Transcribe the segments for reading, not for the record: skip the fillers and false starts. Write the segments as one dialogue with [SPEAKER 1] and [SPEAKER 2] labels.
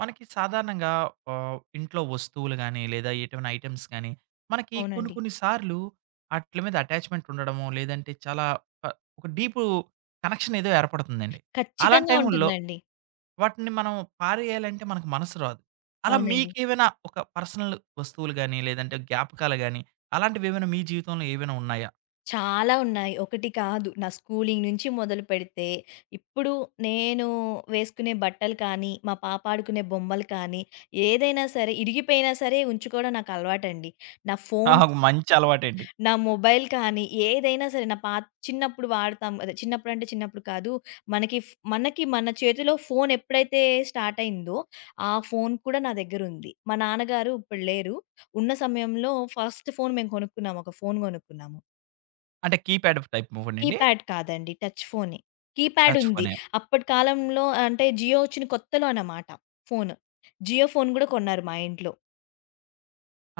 [SPEAKER 1] మనకి సాధారణంగా ఇంట్లో వస్తువులు గాని, లేదా ఎటువంటి ఐటెమ్స్ గాని, మనకి కొన్ని
[SPEAKER 2] అవునండి.
[SPEAKER 1] కొన్ని సార్లు ఆటిల మీద అటాచ్‌మెంట్ ఉండడమో, లేదంటే చాలా ప ఒక డీపు కనెక్షన్ ఏదో ఏర్పడుతుందండి. అలాంటి
[SPEAKER 2] ఖచ్చితంగా
[SPEAKER 1] టైముల్లో
[SPEAKER 2] ఉంటుందండి.
[SPEAKER 1] వాటిని మనం పారేయాలంటే మనకు మనసు రాదు. అలా
[SPEAKER 2] అవునండి.
[SPEAKER 1] మీకేమైనా ఒక పర్సనల్ వస్తువులు గాని, లేదంటే జ్ఞాపకాలు గాని, అలాంటివి ఏమైనా మీ జీవితంలో ఏవైనా ఉన్నాయా?
[SPEAKER 2] చాలా ఉన్నాయి. ఒకటి కాదు. నా స్కూలింగ్ నుంచి మొదలుపెడితే, ఇప్పుడు నేను వేసుకునే బట్టలు కానీ, మా పాప ఆడుకునే బొమ్మలు కానీ, ఏదైనా సరే ఇరిగిపోయినా సరే ఉంచుకోవడం నాకు అలవాటండి. నా ఫోన్స్
[SPEAKER 1] ఒక మంచి అలవాటండి.
[SPEAKER 2] నా మొబైల్ కానీ, ఏదైనా సరే నా పాత చిన్నప్పుడు వాడతాం అదే చిన్నప్పుడంటే చిన్నప్పుడు కాదు. మనకి మనకి మన చేతిలో ఫోన్ ఎప్పుడైతే స్టార్ట్ అయిందో, ఆ ఫోన్ కూడా నా దగ్గరుంది. మా నాన్నగారు ఇప్పుడు లేరు. ఉన్న సమయంలో ఫస్ట్ ఫోన్ మేము కొనుక్కున్నాము. ఒక ఫోన్ కొనుక్కున్నాము.
[SPEAKER 1] అంటే కీప్యాడ్ టైప్ ఫోనండి?
[SPEAKER 2] కీప్యాడ్ కాదండి. టచ్ ఫోనే. కీప్యాడ్
[SPEAKER 1] టచ్
[SPEAKER 2] ఉంది.
[SPEAKER 1] ఫోనే.
[SPEAKER 2] అప్పటి కాలంలో అంటే జియో వచ్చిన కొత్తలో అన్నమాట ఫోను. జియో ఫోన్ కూడా కొన్నారు మా ఇంట్లో.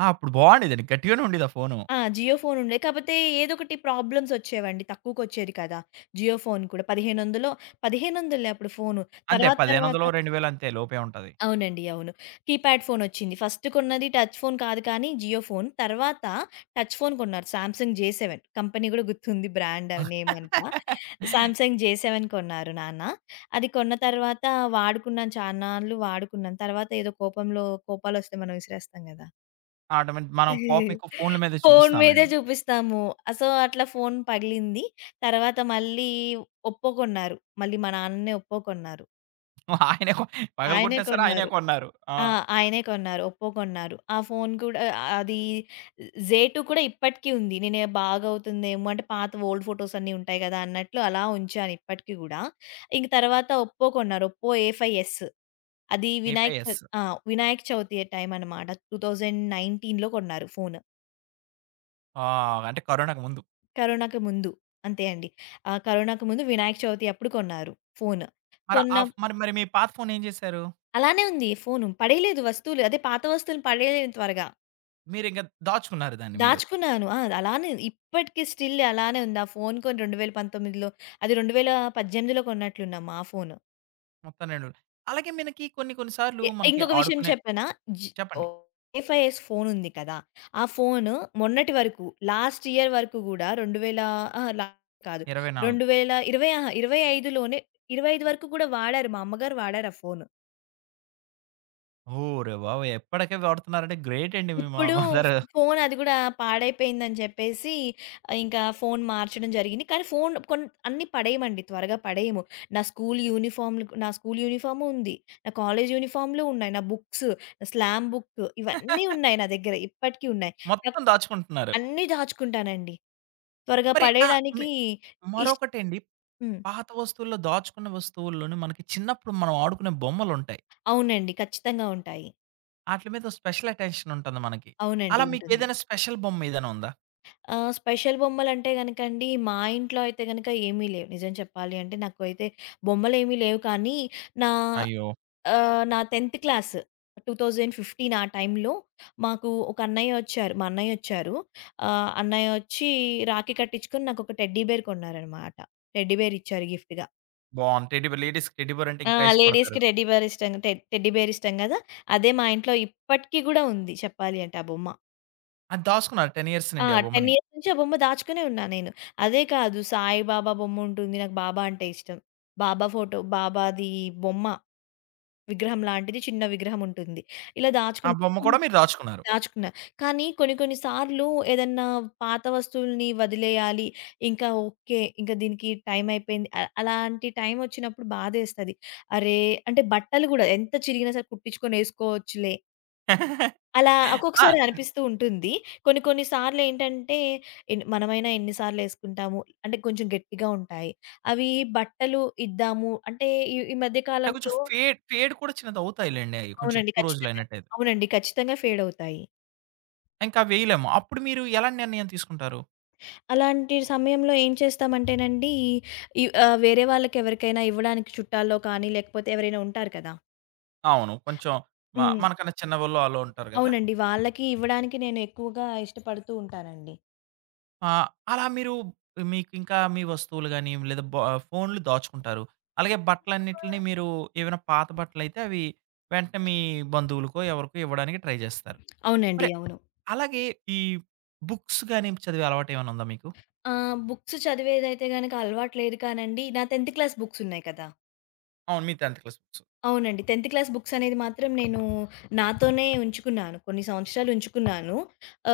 [SPEAKER 1] ఆ! అప్పుడు బావుండేదండి. గట్టిగానే ఉండేది ఆ ఫోను.
[SPEAKER 2] ఆ! జియో ఫోన్ ఉండే. కాపోతే ఏదోకటి ప్రాబ్లమ్స్ వచ్చేవండి. తక్కువకొచ్చేది కదా! జియో ఫోన్ కూడా 1500లో 1500లే అప్పుడు ఫోను.
[SPEAKER 1] అంతే
[SPEAKER 2] తర్వాత తర్వాత
[SPEAKER 1] 1,500 2,000 అంతే లోపే ఉంటది.
[SPEAKER 2] అవునండి. అవును. కీప్యాడ్ ఫోనొచ్చింది. ఫస్ట్ కొన్నది టచ్ ఫోన్ కాదు కానీ జియో ఫోన్. తర్వాత టచ్ ఫోన్ కొన్నారు. Samsung J seven. కంపెనీ కూడా గుర్తుంది బ్రాండ్ నేమ్ అంతా. సామ్‌సంగ్ జే సెవెన్ కొన్నారు నాన్న. అది కొన్న తర్వాత వాడుకున్నాను చాన్నాళ్ళు వాడుకున్నాను. తర్వాత ఏదో కోపంలో కోపాలొస్తే మనం విసిరేస్తాం కదా!
[SPEAKER 1] ఆటోమేట్ మనం కోపం ఎక్కువ ఫోన్‌ల మీదే
[SPEAKER 2] ఫోను మీదే
[SPEAKER 1] చూపిస్తాంలెండి.
[SPEAKER 2] చూపిస్తాము. సో, అట్లా ఫోను పగిలింది. తర్వాత మళ్ళీ ఒప్పో కొన్నారు. మళ్ళీ మా నాన్ననే ఒప్పో కొన్నారు.
[SPEAKER 1] ఆయనే కొ
[SPEAKER 2] ఆయనే
[SPEAKER 1] పగలగొట్టినా సరే ఆయనే
[SPEAKER 2] కొన్నారు.
[SPEAKER 1] కొన్నారు. ఆ!
[SPEAKER 2] ఆ! ఆయనే కొన్నారు. ఒప్పో కొన్నారు. ఆ ఫోను కూడా అది జేటూ కూడా ఇప్పటికి ఉంది. నేనే బాగవుతుందేమో అంటే పాత ఓల్డ్ ఫోటోస్ అన్నీ ఉంటాయి గదా! అన్నట్లు అలా ఉంచాను ఇప్పటికి గూడా. ఇంక తర్వాత ఒప్పో కొన్నారు. Oppo A5S. అది వినాయక చ
[SPEAKER 1] ఏపీఎస్.
[SPEAKER 2] ఆ! వినాయక చవితి టైం అన్నమాట. 2019లో కొన్నారు ఫోను.
[SPEAKER 1] ఆ! అంటే కరోనాకు ముందు.
[SPEAKER 2] కరోనాకి ముందు. అంతే అండి. కరోనాకి ముందు వినాయక చవితి అప్పుడు కొన్నారు ఫోను.
[SPEAKER 1] మరి ఆ
[SPEAKER 2] కొన్నాం.
[SPEAKER 1] ఫ్ మరి మరి మీ పాత ఫోన్ ఏం చేశారు?
[SPEAKER 2] అలానే ఉంది ఫోను. పడేయలేదు వస్తువులు. అదే పాత వస్తువులు పడేయలేను త్వరగా.
[SPEAKER 1] మీరింక దాచుకున్నారు దాన్ని మీరు.
[SPEAKER 2] దాచుకున్నాను. ఆ! అలానే ఇప్పటికి స్టిల్ అలానే ఉంది. ఆ ఫోను కొని 2019లో అది 2018లో కొన్నట్లున్నాం ఆ ఫోను.
[SPEAKER 1] మొత్తం 2 అలాగే మనకి కొన్ని కొన్ని సార్లు మనకి
[SPEAKER 2] ఇంకొక విషయం
[SPEAKER 1] ఆడుకునే
[SPEAKER 2] చెప్పనా? జి
[SPEAKER 1] చెప్పండి.
[SPEAKER 2] OFIS ఫోనుంది కదా! ఆ ఫోను మొన్నటి వరకు లాస్ట్ ఇయర్ వరకు గూడా 2000 అహా! లా కాదు.
[SPEAKER 1] 24
[SPEAKER 2] 2020 ఆహా! 25 లోనే 25 వరకు కూడా వాడారు. మా అమ్మగారు వాడారు ఆ ఫోను.
[SPEAKER 1] ఓరే బాబోయ్! ఎప్పటికే వాడుతున్నారంటే గ్రేట్ అండి మీ
[SPEAKER 2] ఇప్పుడు
[SPEAKER 1] మదరు.
[SPEAKER 2] ఫోన్ అది గూడా పాడైపోయిందని జెప్పేసి ఇంకా ఫోన్ మార్చడం జరిగింది. కానీ ఫోన్ కొన్ అన్నీ పడేయమండి. త్వరగా పడేయము. నా స్కూల్ యూనిఫార్మ్‌లు నా స్కూల్ యూనిఫార్మ్ ఉంది. నా కాలేజ్ యూనిఫార్మ్‌లు ఉన్నాయి. నా బుక్స్, నా స్లామ్ బుక్ ఇవన్నీ ఉన్నాయి నా దగ్గర. ఇప్పటికి ఉన్నాయి. నాకు
[SPEAKER 1] మొత్తం దాచుకుంటున్నారు.
[SPEAKER 2] అన్నీ దాచుకుంటానండి. త్వరగా
[SPEAKER 1] మరి ఆ! మి
[SPEAKER 2] పడేయడానికి ఇష్
[SPEAKER 1] మరొకటండి
[SPEAKER 2] హ్మ్.
[SPEAKER 1] పాత వస్తువుల్లో దాచుకున్న వస్తువుల్లోనే మనకి చిన్నప్పుడు మనం ఆడుకునే బొమ్మలుంటాయి.
[SPEAKER 2] అవునండి. ఖచ్చితంగా ఉంటాయి.
[SPEAKER 1] ఆటిల మీద స్పెషల్ అటెన్షన్ ఉంటుంది మనకి.
[SPEAKER 2] అవునండి.
[SPEAKER 1] అలా
[SPEAKER 2] ఉంటుంది.
[SPEAKER 1] మీకేదైనా స్పెషల్ బొమ్మ ఏదైనా ఉందా?
[SPEAKER 2] ఆ! స్పెషల్ బొమ్మలంటే గనకండి, మా ఇంట్లో అయితే గనక ఏమీ లేవు. నిజం చెప్పాలి అంటే, నాకు అయితే బొమ్మలేమీ లేవు కానీ, నా
[SPEAKER 1] అయ్యో!
[SPEAKER 2] నా 10th క్లాస్ 2015 ఆ టైంలో మాకు ఒక అన్నయ్య వచ్చారు. మా అన్నయ్య వచ్చారు. అన్నయ్య వచ్చి రాఖీ కట్టించుకొని నాకొక టెడ్డీ బేర్ కొన్నారనమాట. టెడ్డీ బేర్ ఇచ్చారు గిఫ్ట్‌గా.
[SPEAKER 1] బావుంది. టెడ్డీ బేర్ లేడీస్‌కి టెడ్డీ బేర్ అంటే
[SPEAKER 2] ఆ!
[SPEAKER 1] ఇంకా ఇష్టపడతారు.
[SPEAKER 2] లేడీస్‌కి టెడ్డీ బేర్ ఇష్టం. టెడ్డీ బేర్ ఇష్టం గదా! అదే మా ఇంట్లో ఇప్పటికి గూడా ఉంది చెప్పాలి అంటే ఆ బొమ్మ.
[SPEAKER 1] అది దాసుకున్నారు 10 ఇయర్స్
[SPEAKER 2] ఆ!
[SPEAKER 1] నుండి ఆ బొమ్మని.
[SPEAKER 2] 10 ఇయర్స్ నుంచి ఆ బొమ్మ దాచుకునే ఉన్నా నేను. అదే కాదు సాయిబాబా బొమ్ముంటుంది. నాకు బాబా అంటే ఇష్టం. బాబా ఫోటో బాబాది బొమ్మ విగ్రహం లాంటిది చిన్న విగ్రహం ఉంటుంది. ఇలా
[SPEAKER 1] ఆ
[SPEAKER 2] దాచుకున్
[SPEAKER 1] బొమ్మ
[SPEAKER 2] కొన్
[SPEAKER 1] కూడా మీరు దాచుకున్నారు.
[SPEAKER 2] దాచుకున్నా. కానీ కొన్ని కొన్ని సార్లు ఏదన్నా పాత వస్తువుల్ని వదిలేయాలి. ఇంకా ఓకే. ఇంకా దీనికి టైం అయిపోయింది. అలాంటి టైం వచ్చినప్పుడు బాధేస్తది. అరే! అంటే బట్టలు గూడా ఎంత చిరిగినా సరే కుట్టించుకొని ఏసుకోవచ్చులే. అలా
[SPEAKER 1] ఆ!
[SPEAKER 2] ఒక్కొక్కసారి అనిపిస్తూ ఉంటుంది. కొన్ని కొన్ని సార్లేంటంటే మనమైనా ఎన్ని సార్లేసుకుంటాము. అంటే కొంచెం గట్టిగా ఉంటాయి. అవి బట్టలు ఇద్దాము అంటే ఈ ఈ మధ్య
[SPEAKER 1] అంటే కొంచెం
[SPEAKER 2] కాలంలో
[SPEAKER 1] ఫేడ్ ఫేడ్ కూడా చిన్నది అవుతాయిలెండి అయి. కొంచెం
[SPEAKER 2] అవునండి.
[SPEAKER 1] ఎక్కువ
[SPEAKER 2] ఖచ్చితంగా.
[SPEAKER 1] రోజులైనట్టయితే.
[SPEAKER 2] అవునండి. ఖచ్చితంగా ఫేడవుతాయి.
[SPEAKER 1] ఇంకా అవి వేయలేము. అప్పుడు మీరు ఎలాంటి నిర్ణయం తీసుకుంటారు?
[SPEAKER 2] అలాంటి సమయంలో ఏం చేస్తామంటేనండి వేరే వాళ్ళకెవరికైనా ఇవ్వడానికి చుట్టాల్లో కానీ లేకపోతే ఎవరైనా ఉంటారు కదా!
[SPEAKER 1] అవును. కొంచెం
[SPEAKER 2] హ్మ్.
[SPEAKER 1] మనకన్నా చిన్నవాళ్ళు అలా ఉంటారు గదా!
[SPEAKER 2] అవునండి. వాళ్ళకి ఇవ్వడానికి నేను ఎక్కువగా ఇష్టపడుతూ ఉంటానండి.
[SPEAKER 1] ఆ! అలా మీరు మీకింకా మీ వస్తువులు గాని, లేదా బ ఫోన్‌లు దాచుకుంటారు. అలాగే బట్టలన్నిటిని మీరు ఏవైనా పాత బట్టలైతే అవి వెంటనే మీ బంధువులకో, ఎవరికో ఇవ్వడానికి ట్రై జేస్తారు. మరి
[SPEAKER 2] అవునండి. అవును.
[SPEAKER 1] అలాగే ఈ బుక్స్ గాని చదివే అలవాటేమైనా ఉందా మీకు?
[SPEAKER 2] ఆ! బుక్స్ చదివేదైతే గనక అలవాటు లేదు కానండి. నా 10థ్ క్లాస్ బుక్స్ ఉన్నాయి కదా!
[SPEAKER 1] అవును. మీ 10థ్ క్లాస్ బుక్స్.
[SPEAKER 2] అవునండి. 10th క్లాస్ బుక్స్ అనేది మాత్రం నేను నాతోనే ఉంచుకున్నాను. కొన్ని సంవత్సరాలు ఉంచుకున్నాను.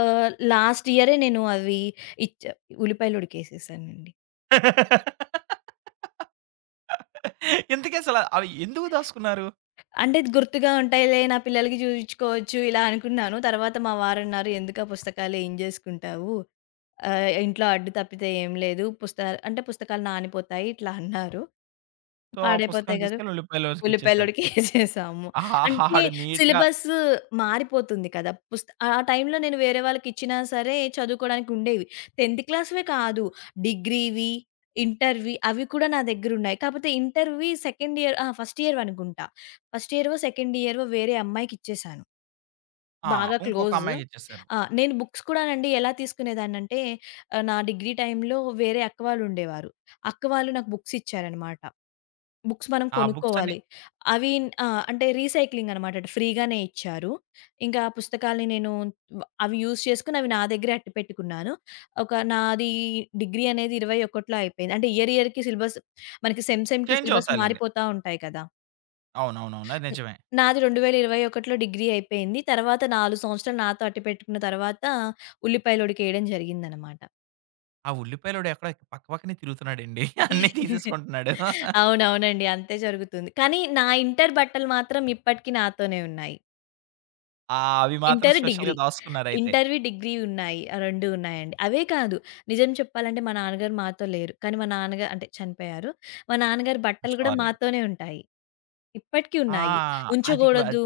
[SPEAKER 2] లాస్ట్ ఇయరే నేను అవి ఇచ్చ ఉల్లిపాయలు ఉడికేసేసానండి.
[SPEAKER 1] ఇంతకసల అవి ఎందుకు దాసుకున్నారు?
[SPEAKER 2] అంటే ఇది గుర్తుగా ఉంటాయిలే నా పిల్లలకి చూయించుకోవచ్చు ఇలా అనుకున్నాను. తర్వాత మా వారన్నారు, "ఎందుకా పుస్తకాలు ఏం జేసుకుంటావు? ఇంట్లో అడ్డు తప్పితే ఏం లేదు. పుస్తకాలు అంటే పుస్తకాలు నానిపోతాయి" ఇట్లా అన్నారు.
[SPEAKER 1] సో, ఆ పుస్తకాలు
[SPEAKER 2] పాడైపోతాయి గదా!
[SPEAKER 1] తీసుకెళ్ళి ఉల్లిపాయలోకి ఇచ్చేసారు.
[SPEAKER 2] ఉల్లిపాయలోడికే ఏసేసాము.
[SPEAKER 1] ఆహా!
[SPEAKER 2] అంటే
[SPEAKER 1] ఆడు నీట్‌గా
[SPEAKER 2] సిలబస్ మారిపోతుంది కదా! ఆ టైంలో నేను వేరే వాళ్ళకిచ్చినా సరే చదువుకోడానికి ఉండేవి. 10థ్ క్లాస్‌వే కాదు డిగ్రీవి, ఇంటర్‌వి అవి కూడా నా దగ్గరున్నాయి. కాపోతే ఇంటర్‌వి సెకండ్ ఇయర్ ఆ! ఫస్ట్ ఇయర్‌వి అనుకుంటా. ఫస్ట్ ఇయర్‌వో, సెకండ్ ఇయర్‌వో వేరే అమ్మాయికిచ్చేసాను.
[SPEAKER 1] ఆ!
[SPEAKER 2] బాగా
[SPEAKER 1] ఇంకొక
[SPEAKER 2] క్లోజ్.
[SPEAKER 1] అమ్మాయికిచ్చేసారు.
[SPEAKER 2] ఆ! నేను బుక్స్ కూడానండి ఎలా తీసుకునేదాన్నంటే నా డిగ్రీ టైంలో వేరే అక్క వాళ్ళుండేవారు. అక్క వాళ్ళు నాకు బుక్సిచ్చారనమాట. బుక్స్ మనం
[SPEAKER 1] ఆ బుక్స్ అన్ని
[SPEAKER 2] కొనుక్కోవాలి. అవి ఆ! అంటే రీసైక్లింగ్ అనమాట. అటు ఫ్రీగానే ఇచ్చారు. ఇంకా ఆ పుస్తకాల్ని నేను అవి యూజ్ చేసుకొని అవి నా దగ్గరే అట్టు పెట్టుకున్నాను. ఒక నాది డిగ్రీ అనేది 21లో అయిపోయింది. అంటే ఇయర్‌కి సిలబస్ మనకి సెమ్‌కి
[SPEAKER 1] చేంజ్
[SPEAKER 2] సిలబస్
[SPEAKER 1] అవుతాయిలెండి.
[SPEAKER 2] మారిపోతా ఉంటాయి కదా!
[SPEAKER 1] అవునవునవును. అది
[SPEAKER 2] న్
[SPEAKER 1] నిజమే.
[SPEAKER 2] నాది 2021లో డిగ్రీ అయిపోయింది. తర్వాత 4 సంవత్సరాలు నాతో అట్టు పెట్టుకున్న తర్వాత ఉల్లిపాయలొడికేయడం జరిగిందనమాట.
[SPEAKER 1] ఆ ఉల్లిపాయలోడు ఎక్కడో పక్కనే తిరుగుతున్నాడండి. అన్నీ తీసేసుకుంటున్నాడు.
[SPEAKER 2] అవునవునండి. అంతే జరుగుతుంది. కానీ నా ఇంటర్ బట్టలు మాత్రం ఇప్పటికి నాతోనే ఉన్నాయి.
[SPEAKER 1] ఆ! అవి మాత్రం
[SPEAKER 2] ఇంటర్,
[SPEAKER 1] స్పెషల్‌గా
[SPEAKER 2] డిగ్రీ.
[SPEAKER 1] దాసుకున్నారయితే.
[SPEAKER 2] ఇంటర్‌వి, డిగ్రీ ఉన్నాయి. ఆ 2 ఉన్నాయండి. అవే కాదు నిజం చెప్పాలంటే మా నాన్నగారు మాతో లేరు. కానీ మా నాన్నగారు అంటే చనిపోయారు. మా నాన్నగారి బట్టలు గూడా
[SPEAKER 1] సారీ అండి.
[SPEAKER 2] మాతోనే ఉంటాయి. ఇప్పటికి
[SPEAKER 1] ఆ!
[SPEAKER 2] ఉన్నాయి.
[SPEAKER 1] అది వ అది-
[SPEAKER 2] ఉంచగూడదు,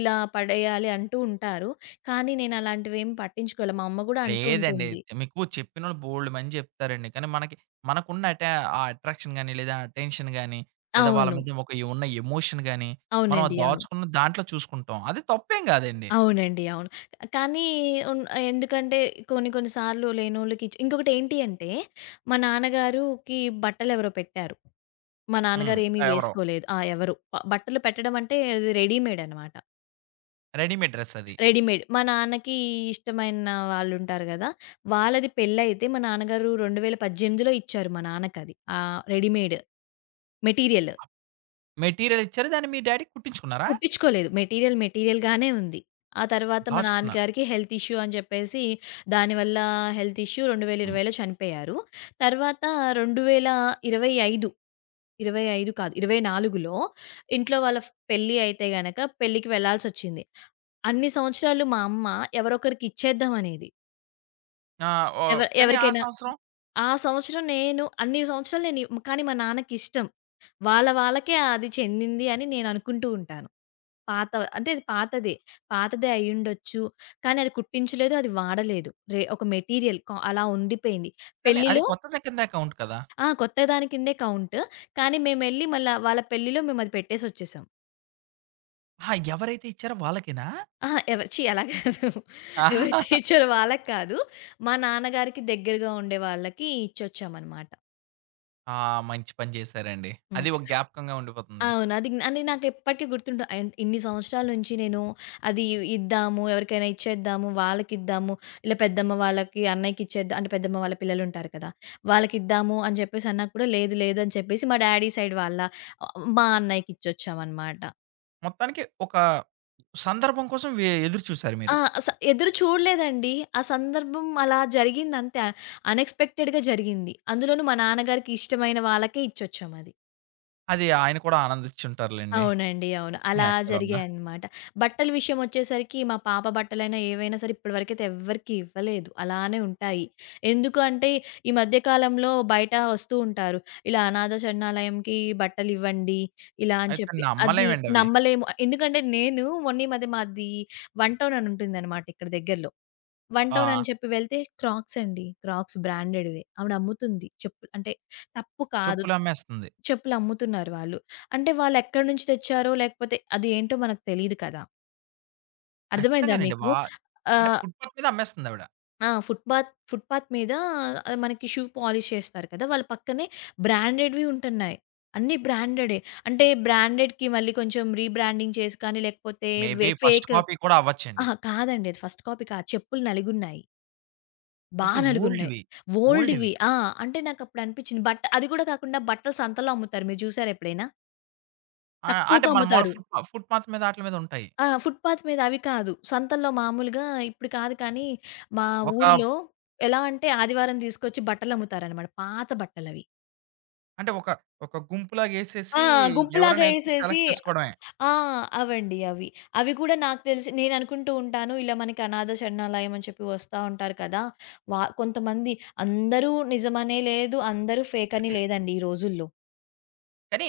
[SPEAKER 2] ఇలా పడేయాలి అంటూ ఉంటారు. కానీ నేను అలాంటివేమి పట్టించుకోలే. మా అమ్మ గూడా అంటూ
[SPEAKER 1] లేదండి.
[SPEAKER 2] ఉంటుంది.
[SPEAKER 1] మీకు చెప్పినోళ్ళు బోలెడు మంది చెప్తారండి. కానీ మనకి మనకున్న అట ఆ అట్రాక్షన్ గాని, లేదా అటెన్షన్ గాని, లేదా వాళ్ళ
[SPEAKER 2] అవును.
[SPEAKER 1] మీద ఒక ఉన్న ఎమోషన్ గాని, మనం అది
[SPEAKER 2] అవునండి. అవును.
[SPEAKER 1] దాచుకున్న దాంట్లో చూసుకుంటాం. అది తప్పేం గాదండి.
[SPEAKER 2] అవునండి. అవును. కానీ ఉన్ ఎందుకంటే కొన్ని కొన్ని సార్లు లేనోళ్ళకి ఇంకొకటి ఏంటి అంటే మా నాన్నగారుకి బట్టలెవరో పెట్టారు. మా
[SPEAKER 1] హ్మ్.
[SPEAKER 2] నాన్నగారేమి
[SPEAKER 1] ఎవరో
[SPEAKER 2] వేసుకోలేదు. ఆ! ఎవరు. బట్టలు పెట్టడం అంటే అది రెడీమేడ్ అనమాట.
[SPEAKER 1] రెడీమేడ్ డ్రెస్ అది.
[SPEAKER 2] రెడీమేడ్. మా నాన్నకి ఇష్టమైన వాళ్ళుంటారు గదా! వాళ్ళది పెళ్ళైతే మా నాన్నగారు 2018లో ఇచ్చారు మా నాన్నకది. Readymade material.
[SPEAKER 1] మెటీరియల్ ఇచ్చారు. దాన్ని మీ డ్యాడీకి కుట్టించుకున్నారా?
[SPEAKER 2] కుట్టించుకోలేదు. మెటీరియల్‌గానే ఉంది. ఆ తర్వాత మా
[SPEAKER 1] దాచుకున్నారు.
[SPEAKER 2] నాన్నగారికి హెల్త్ ఇష్యూ అని జెప్పేసి దానివల్ల హెల్త్ ఇష్యూ 2020లో చనిపోయారు. తర్వాత 2025 25 కాదు, 24లో ఇంట్లో వాళ్ళ పెళ్లి అయితే గనక పెళ్ళికి వెళ్ళాల్సొచ్చింది. అన్ని సంవత్సరాలు మా అమ్మ ఎవరొకరికి ఇచ్చేద్దాం అనేది.
[SPEAKER 1] ఆ! ఓహ్! కానీ ఆ
[SPEAKER 2] ఎవరికైనా
[SPEAKER 1] సంవత్సరం
[SPEAKER 2] ఆ సంవత్సరం నేను అన్ని సంవత్సరాలు నేను కానీ మా నాన్నకిష్టం. వాళ్ళ వాళ్ళకే అది చెందింది అని నేననుకుంటూ ఉంటాను. పాత అంటే అది పాతదే. పాతదే అయ్యుండొచ్చు. కానీ అది కుట్టించలేదు, అది వాడలేదు. ఒక మెటీరియల్ అలా ఉండిపోయింది.
[SPEAKER 1] కానీ అది
[SPEAKER 2] పెళ్లిలో
[SPEAKER 1] కొత్తది కింద అకౌంట్ కదా!
[SPEAKER 2] ఆ! కొత్త దాని కిందే కౌంట్. కానీ మేమెళ్లి మళ్ళా వాళ్ళ పెళ్లిలో మేమది పెట్టేసొచ్చేసాం.
[SPEAKER 1] ఆహా! ఎవరైతే ఇచ్చారో వాళ్ళకేనా?
[SPEAKER 2] అహా! ఛీ! అలా కాదు. ఎవరి
[SPEAKER 1] ఆహా,
[SPEAKER 2] టీచర్ వాళ్ళకి కాదు. మా నాన్నగారికి దగ్గరగా ఉండే వాళ్ళకి ఇచ్చొచ్చామనమాట.
[SPEAKER 1] ఆ! మంచి పని చేశారండి. అది
[SPEAKER 2] హ్మ్.
[SPEAKER 1] ఒక జ్ఞాపకంగా ఉండిపోతుంది.
[SPEAKER 2] అవును. అది అది నాకెప్పటికి గుర్తుంటుంది. అండ్ ఇన్ని సంవత్సరాల నుంచి నేను అది ఇద్దాము, ఎవరికైనా ఇచ్చేద్దాము, వాళ్ళకిద్దాము, ఇలా పెద్దమ్మ వాళ్ళకి, అన్నయ్యకిచ్చేద్దాం అంటే పెద్దమ్మ వాళ్ళ పిల్లలుంటారు కదా! వాళ్ళకిద్దాము అని చెప్పేసి అన్నా కూడా లేదు, లేదు అని చెప్పేసి మా డ్యాడీ సైడ్ వాళ్ళ మా అన్నయ్యకిచ్చొచ్చామనమాట.
[SPEAKER 1] మొత్తానికి ఒక సందర్భం కోసం ఎదురు చూసారు మీరు.
[SPEAKER 2] ఆ! ఎదురు చూడలేదండి. ఆ సందర్భం అలా జరిగిందంతే. అన్‌ఎక్స్‌పెక్టెడ్‌గా జరిగింది. అందులోనూ మా నాన్నగారికి ఇష్టమైన వాళ్ళకే ఇచ్చొచ్చామది.
[SPEAKER 1] అది ఆయన కూడా ఆనందించుంటారులెండి.
[SPEAKER 2] అవునండి. అవును. అలా
[SPEAKER 1] ఎక్కడున్నా.
[SPEAKER 2] జరిగాయన్నమాట. బట్టల విషయమొచ్చేసరికి మా పాప బట్టలైనా, ఏవైనా సరే ఇప్పటి వరకైతే ఎవ్వరికీ ఇవ్వలేదు. అలానే ఉంటాయి. ఎందుకు అంటే ఈ మధ్య కాలంలో బయట వస్తూ ఉంటారు. ఇలా అనాథ శరణాలయంకి బట్టలివ్వండి ఇలా అని
[SPEAKER 1] అవి కానీ
[SPEAKER 2] చెప్పి. అది
[SPEAKER 1] నమ్మలేమండి అవి.
[SPEAKER 2] నమ్మలేము. ఎందుకంటే నేను మొన్న ఈ మధ్య మాది వన్ టౌన్ అని ఉంటుందన్నమాట ఇక్కడ దగ్గరలో. వన్
[SPEAKER 1] ఆ!
[SPEAKER 2] టౌన్ అని చెప్పి వెళ్తే క్రాక్స్ అండి. క్రాక్స్ బ్రాండెడ్‌వే. ఆవిడమ్ముతుంది. చెప్పులు అంటే తప్పు కాదు.
[SPEAKER 1] చెప్పులు అమ్మేస్తుంది.
[SPEAKER 2] చెప్పులమ్ముతున్నారు వాళ్ళు. అంటే వాళ్ళెక్కడి నుంచి తెచ్చారో లేకపోతే అది ఏంటో మనకు తెలీదు కదా! అర్థమైందా
[SPEAKER 1] ఖచ్చితంగానండి.
[SPEAKER 2] మీకు?
[SPEAKER 1] వా అంటే
[SPEAKER 2] ఆహ్,
[SPEAKER 1] ఫుట్‌పాత్ మీద అమ్మేస్తుందావిడ.
[SPEAKER 2] ఆ! ఫుట్‌పాత్ ఫుట్‌పాత్ మీద మనకి షూ పాలిష్ చేస్తారు కదా! వాళ్ళ పక్కనే బ్రాండెడ్‌వి ఉంటున్నాయి. అన్నీ బ్రాండెడే. అంటే బ్రాండెడ్‌కి మళ్ళీ కొంచెం రీబ్రాండింగ్ చేసి కానీ లేకపోతే వె
[SPEAKER 1] మేబీ ఫస్ట్
[SPEAKER 2] ఫేక్
[SPEAKER 1] కాపీ కూడా అవ్వచ్చండి.
[SPEAKER 2] అహా! కాదండి. అది ఫస్ట్ కాపీ కాదు. చెప్పులు నలిగున్నాయి.
[SPEAKER 1] ఓకే.
[SPEAKER 2] నలుగున్నాయి.
[SPEAKER 1] ఓల్డ్‌వి. ఓల్డ్‌వి.
[SPEAKER 2] ఓల్డ్‌వి. ఆ! అంటే నాకప్పుడు అనిపిచ్చింది. అది కూడా కాకుండా బట్టలు సంతల్లో అమ్ముతారు. మీరు చూసారా ఎప్పుడైనా?
[SPEAKER 1] ఆ! అంటే
[SPEAKER 2] తక్కువకి
[SPEAKER 1] మన మాములు
[SPEAKER 2] అమ్ముతారు.
[SPEAKER 1] ఫుట్‌పాత్ మీద ఆటిల మీద ఉంటాయి.
[SPEAKER 2] ఆ! ఫుట్‌పాత్ మీద అవి కాదు. సంతల్లో మామూలుగా ఇప్పుడు కాదు కానీ, మా
[SPEAKER 1] ఒక
[SPEAKER 2] ఊరిలో ఎలా అంటే ఆదివారం తీసుకొచ్చి బట్టలమ్ముతారనమాట. పాత బట్టలవి.
[SPEAKER 1] అంటే ఒక, ఒక
[SPEAKER 2] ఆ!
[SPEAKER 1] గుంపులాగేసేసి
[SPEAKER 2] గుంపులాగా
[SPEAKER 1] ఎవరైనా వచ్చి
[SPEAKER 2] ఏసేసి
[SPEAKER 1] సెలెక్ట్ చేసుకోవడమే.
[SPEAKER 2] ఆ! అవండి అవి. అవి కూడా నాకు తెలిసి నేననుకుంటూ ఉంటాను, ఇలా మనకి అనాథ శరణాలయం అని చెప్పి వస్తా ఉంటారు కదా! కొంతమంది అందరూ నిజమనే లేదు, అందరూ ఫేకని లేదండి ఈ రోజుల్లో.
[SPEAKER 1] కానీ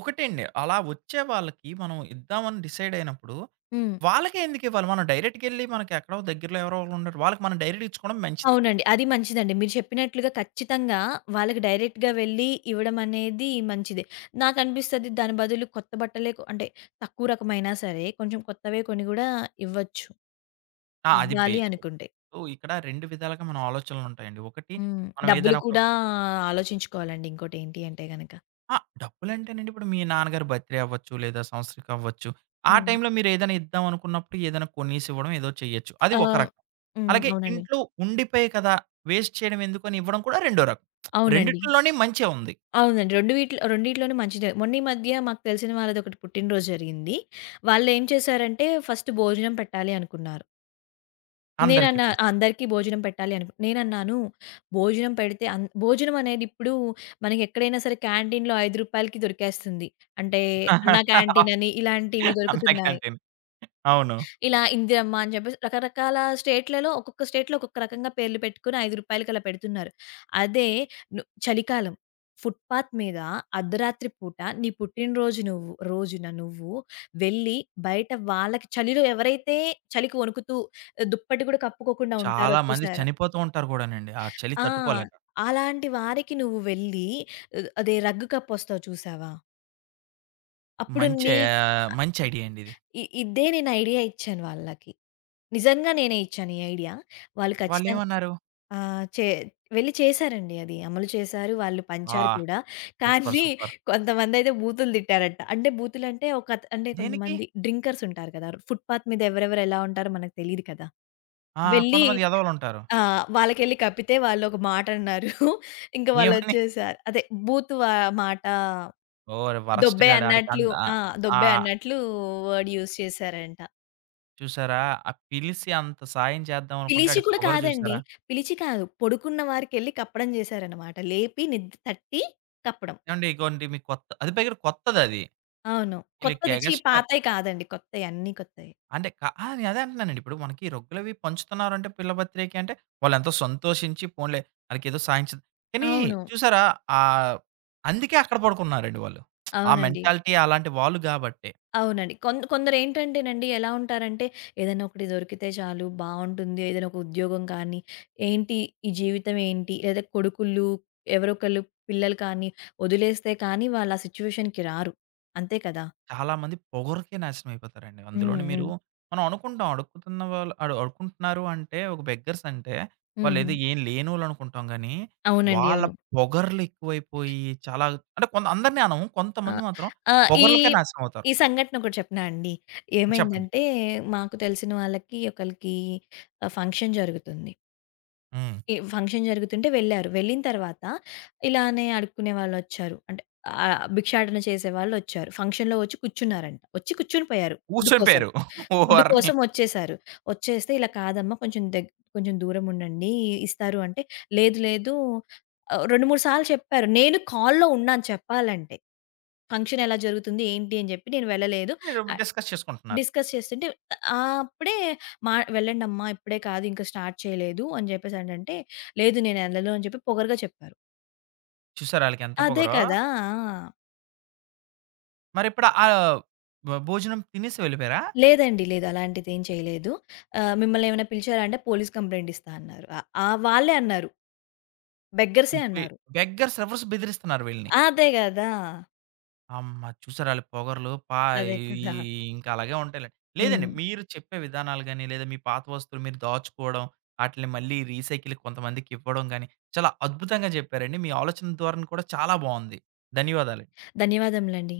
[SPEAKER 1] ఒకటండి అలా వచ్చే వాళ్ళకి మనం ఇద్దామని డిసైడ్ అయినప్పుడు,
[SPEAKER 2] హ్మ్.
[SPEAKER 1] వాళ్ళకే ఎందుకివ్వాలి? మనం డైరెక్ట్‌గెళ్లి మనకి ఎక్కడో దగ్గరలో ఎవరో ఒకళ్ళుంటారు. వాళ్ళకి మనం డైరెక్ట్ ఇచ్చుకోవడం మంచిది.
[SPEAKER 2] అవునండి. అది మంచిదండి. మీరు చెప్పినట్లుగా ఖచ్చితంగా వాళ్ళకి డైరెక్ట్‌గా వెళ్ళి ఇవ్వడం అనేది మంచిదే. నాకనిపిస్తది దాని బదులు కొత్త బట్టలే అంటే తక్కువ రకమైనా సరే కొంచెం కొత్తవే కొన్ని గూడా ఇవ్వచ్చు.
[SPEAKER 1] ఆ! అది బే
[SPEAKER 2] ఇవ్వాలి అనుకుంటే.
[SPEAKER 1] సో, ఇక్కడ 2 విధాలుగా మన ఆలోచనలుంటాయండి. ఒకటి
[SPEAKER 2] హ్మ్.
[SPEAKER 1] మనం
[SPEAKER 2] డబ్బులు
[SPEAKER 1] ఏదైనా ఒక
[SPEAKER 2] కూడా ఆలోచించుకోవాలండి ఇంకోటేంటి అంటే గనక.
[SPEAKER 1] ఆ! డబ్బులంటేనండి ఇప్పుడు మీ నాన్నగారి బర్త్‌డే అవ్వచ్చు, లేదా సంవత్సరికం అవ్వచ్చు. ఆ
[SPEAKER 2] హ్మ్.
[SPEAKER 1] టైంలో మీరేదైనా ఇద్దాం అనుకున్నప్పుడు ఏదైనా కొనేసివ్వడం ఏదో చేయొచ్చు. అది ఒక
[SPEAKER 2] ఆహ్,
[SPEAKER 1] రకం.
[SPEAKER 2] హ్మ్.
[SPEAKER 1] అలాగే
[SPEAKER 2] అవునండి.
[SPEAKER 1] ఇంట్లో ఉండిపోయాయి కదా! వేస్ట్ చేయడం ఎందుకని ఇవ్వడం కూడా రెండో రకం.
[SPEAKER 2] అవునండి.
[SPEAKER 1] రెండిట్లోని మంచే ఉంది.
[SPEAKER 2] అవునండి. 2 వీటిలో రెండిట్లోనూ మంచిదే. మొన్న ఈ మధ్య మాకు తెలిసిన వాళ్ళదొకటి పుట్టినరోజు జరిగింది. వాళ్ళేం చేశారంటే ఫస్ట్ భోజనం పెట్టాలి అనుకున్నారు.
[SPEAKER 1] అందరికీ
[SPEAKER 2] నేనన్నా
[SPEAKER 1] పిలిసి.
[SPEAKER 2] అందరికీ భోజనం పెట్టాలి అనుకు నేనన్నాను భోజనం పెడితే భోజనం అనేది ఇప్పుడు మనకెక్కడైనా సరే క్యాంటీన్‌లో ₹5కి దొరికేస్తుంది. అంటే అన్నా క్యాంటీన్ అని ఇలాంటివి
[SPEAKER 1] అన్నా
[SPEAKER 2] దొరుకుతున్నాయి.
[SPEAKER 1] క్యాంటీన్. అవును.
[SPEAKER 2] ఇలా ఇందిరమ్మ అని చెప్పేసి రకరకాల స్టేట్‌లలో ఒక్కొక్క స్టేట్‌లో ఒక్కొక్క రకంగా పేర్లు పెట్టుకొని ₹5కి అలా పెడుతున్నారు. అదే చలికాలం ఫుట్‌పాత్ మీద అర్ధరాత్రి పూట నీ పుట్టినరోజు నువ్వు రోజున నువ్వు వెళ్ళి బయట వాళ్ళకి చలిలో ఎవరైతే చలికి వణుకుతూ ఆ, దుప్పటి కూడా కప్పుకోకుండా ఉంటారో
[SPEAKER 1] చాలా మంది
[SPEAKER 2] చూసారా?
[SPEAKER 1] చనిపోతూ ఉంటారు కూడానండి. ఆ చలి
[SPEAKER 2] ఆ!
[SPEAKER 1] తట్టుకోలేక.
[SPEAKER 2] అలాంటి వారికి నువ్వు వెళ్ళి ఆ, అదే రగ్గు కప్పోస్తావు చూసావా? అప్పుడు
[SPEAKER 1] మంచి
[SPEAKER 2] నీ
[SPEAKER 1] మంచి ఐడియా అండి ఇది.
[SPEAKER 2] ఇదే నేను ఐడియా ఇచ్చాను వాళ్ళకి. నిజంగా నేనే ఇచ్చాను ఈ ఐడియా. వాళ్ళు ఖచ్చితంగా
[SPEAKER 1] వాళ్ళేమన్నారు?
[SPEAKER 2] ఆహ్, చే వెళ్లి చేశారండి అది. అమలు చేశారు. వాళ్ళు
[SPEAKER 1] "ఆ!
[SPEAKER 2] పంచారు కూడా.
[SPEAKER 1] సూపర్.
[SPEAKER 2] కానీ
[SPEAKER 1] సూపర్."
[SPEAKER 2] కొంతమందయితే బూతులు తిట్టారట. అంటే బూతులంటే ఒక అత అంటే
[SPEAKER 1] దేనికి?
[SPEAKER 2] కొంతమంది డ్రింకర్స్ ఉంటారు కదా! ఫుట్‌పాత్ మీద ఎవరెవరు ఎలా ఉంటారో మనకు తెలీదు కదా!
[SPEAKER 1] ఆ!
[SPEAKER 2] వెళ్లి
[SPEAKER 1] కొంతమంది ఎదవలుంటారు.
[SPEAKER 2] ఆ! వాళ్ళకెళ్లి కప్పితే వాళ్ళొక మాటన్నారు. ఇంక
[SPEAKER 1] ఏమని
[SPEAKER 2] వాళ్ళొచ్చేసారు. అదే బూత్ వా మాట
[SPEAKER 1] ఓరి! వరస్ట్
[SPEAKER 2] దొబ్బే
[SPEAKER 1] గాడు.
[SPEAKER 2] అన్నట్లు ఆ! దొబ్బే
[SPEAKER 1] ఆహ్,
[SPEAKER 2] అన్నట్లు వర్డ్ యూజ్ చేశారంట.
[SPEAKER 1] చూసారా? ఆ పిలిసి అంత సాయం చేద్దాం అనుకుంటే
[SPEAKER 2] పిలిచి
[SPEAKER 1] ఆడి
[SPEAKER 2] కూడా
[SPEAKER 1] పొగరు
[SPEAKER 2] కాదండి.
[SPEAKER 1] చూసారా?
[SPEAKER 2] పిలిచి కాదు. పడుకున్న వారికెళ్ళి కప్పడం చేశారనమాట. లేపి తట్టి కప్పడం.
[SPEAKER 1] ఏవండీ ఇగోండి మీకు కొత్త అది పైగా కొత్తదది.
[SPEAKER 2] అవును.
[SPEAKER 1] ఈళ్ళకి
[SPEAKER 2] కొత్తది ఛీ!
[SPEAKER 1] ఎగస్ట్రా
[SPEAKER 2] పాతయి కాదండి. కొత్తయి. అన్నీ కొత్తయి.
[SPEAKER 1] అంటే క ఆ! నేను అదే అంటున్నానండి. ఇప్పుడు మనకి రొగ్గులవి పంచుతున్నారంటే పిల్ల బర్త్‌డేకి అంటే వాళ్ళెంతో సంతోషించి పోన్లే ఆళ్ళకేదో సాయం చేద్ కానీ
[SPEAKER 2] అవును.
[SPEAKER 1] చూసారా? ఆహ్, అందుకే అక్కడ పడుకున్నారండి వాళ్ళు. ఆ
[SPEAKER 2] అవునండి.
[SPEAKER 1] మెంటాలిటీ అలాంటి వాళ్ళు గాబట్టే.
[SPEAKER 2] అవునండి. కొందరేంటంటేనండి ఎలా ఉంటారంటే, ఏదైనా ఒకటి దొరికితే చాలు బావుంటుంది. ఏదైనా ఒక ఉద్యోగం కానీ, ఏంటి ఈ జీవితం ఏంటి? లేదా కొడుకులు ఎవరొకళ్ళు పిల్లలు కానీ వదిలేస్తే కానీ వాళ్ళు ఆ సిట్యుయేషన్‌కి రారు. అంతే కదా!
[SPEAKER 1] చాలామంది పొగరుకే నాశనం అయిపోతారండి.
[SPEAKER 2] హ్మ్.
[SPEAKER 1] అందులోని మీరు
[SPEAKER 2] హ్మ్.
[SPEAKER 1] మనం అనుకుంటాం అడుక్కుతున్న వాళ్ళు అడుక్కుంటున్నారు అంటే ఒక బెగ్గర్స్ అంటే వాళ్ళేదో
[SPEAKER 2] హ్మ్.
[SPEAKER 1] ఏం లేనోళ్ళు అనుకుంటాం గానీ,
[SPEAKER 2] అవునండి.
[SPEAKER 1] వాళ్ళ
[SPEAKER 2] అవును.
[SPEAKER 1] పొగర్లు ఎక్కువైపోయి చాలా అంటే కొంత అందరిని అనం.
[SPEAKER 2] ఆ!
[SPEAKER 1] కొంతమంది మాత్రం
[SPEAKER 2] ఆహ్, ఈ,
[SPEAKER 1] పొగర్లకే నాశనం అవుతారు.
[SPEAKER 2] ఈ సంఘటన ఒకటి చెప్పనా అండి.
[SPEAKER 1] చెప్పండి.
[SPEAKER 2] ఏమైందంటే మాకు తెలిసిన వాళ్ళకి ఒకళ్ళకి ఫంక్షన్ జరుగుతుంది.
[SPEAKER 1] హ్మ్.
[SPEAKER 2] ఈ ఫంక్షన్ జరుగుతుంటే వెళ్ళారు. వెళ్ళిన తర్వాత ఇలానే అడుక్కునే వాళ్ళొచ్చారు. అంటే భిక్షాటన చేసేవాళ్ళొచ్చారు. ఫంక్షన్‌లో వచ్చి కూర్చున్నారంట. వచ్చి కూర్చొని పోయారు ఫుడ్
[SPEAKER 1] కూర్చొని
[SPEAKER 2] కోసం.
[SPEAKER 1] పోయారు.
[SPEAKER 2] ఫుడ్
[SPEAKER 1] ఓర్ని
[SPEAKER 2] కోసం వచ్చేసారు. వచ్చేస్తే ఇలా కాదమ్మా కొంచెం దూరం ఉండండి ఇస్తారు అంటే లేదు లేదు 2, 3 సార్లు చెప్పారు. నేను కాల్‌లో ఉన్నాను చెప్పాలంటే. ఫంక్షన్ ఎలా జరుగుతుంది? ఏంటి? అని జెప్పి నేను వెళ్ళలేదు.
[SPEAKER 1] మీరు
[SPEAKER 2] ఆహ్,
[SPEAKER 1] డిస్కస్ చేసుకుంటున్నారు.
[SPEAKER 2] డిస్కస్ చేస్తుంటే అప్పుడే మా "వెళ్ళండమ్మా ఇప్పుడే కాదు ఇంకా స్టార్ట్ చేయలేదు" అని జెప్పేసనంటే, "లేదు నేనెళ్ళను" అని చెప్పి పొగరుగా చెప్పారు.
[SPEAKER 1] చూసారా ఆళ్ళకెంత
[SPEAKER 2] అదే
[SPEAKER 1] పొగరో.
[SPEAKER 2] కదా! ఆ!
[SPEAKER 1] మరిప్పుడు భోజనం తినేసి వెళ్ళిపోయారా?
[SPEAKER 2] లేదండి. లేదు. అలాంటిదేం చేయలేదు. "మిమ్మల్ని ఏమైనా పిలిచారా?" అంటే, "పోలీస్ కంప్లెయింట్ ఇస్తా" అన్నారు. ఆ! వాళ్ళే అన్నారు. బెగ్గర్సే
[SPEAKER 1] ఇప్పె
[SPEAKER 2] అన్నారు.
[SPEAKER 1] బెగ్గర్స్ రివర్స్ బెదిరిస్తున్నారు వీళ్ళని.
[SPEAKER 2] అదే గదా!
[SPEAKER 1] అమ్మ! చూసారా ఆళ్ళ పొగరులు పా
[SPEAKER 2] అదే
[SPEAKER 1] ఈ
[SPEAKER 2] కదా!
[SPEAKER 1] ఇంకా అలాగే ఉంటాయిలెండి. లేదండి
[SPEAKER 2] హ్మ్.
[SPEAKER 1] మీరు చెప్పే విధానాలు గాని, లేదా మీ పాత వస్తువులు మీరు దాచుకోవడం, ఆటిల్ని మళ్ళీ రీసైకిల్ కొంతమందికివ్వడం గాని, చాలా అద్భుతంగా చెప్పారండి. మీ ఆలోచన ధోరణి కూడా చాలా బావుంది. ధన్యవాదాలు.
[SPEAKER 2] ధన్యవాదములండి.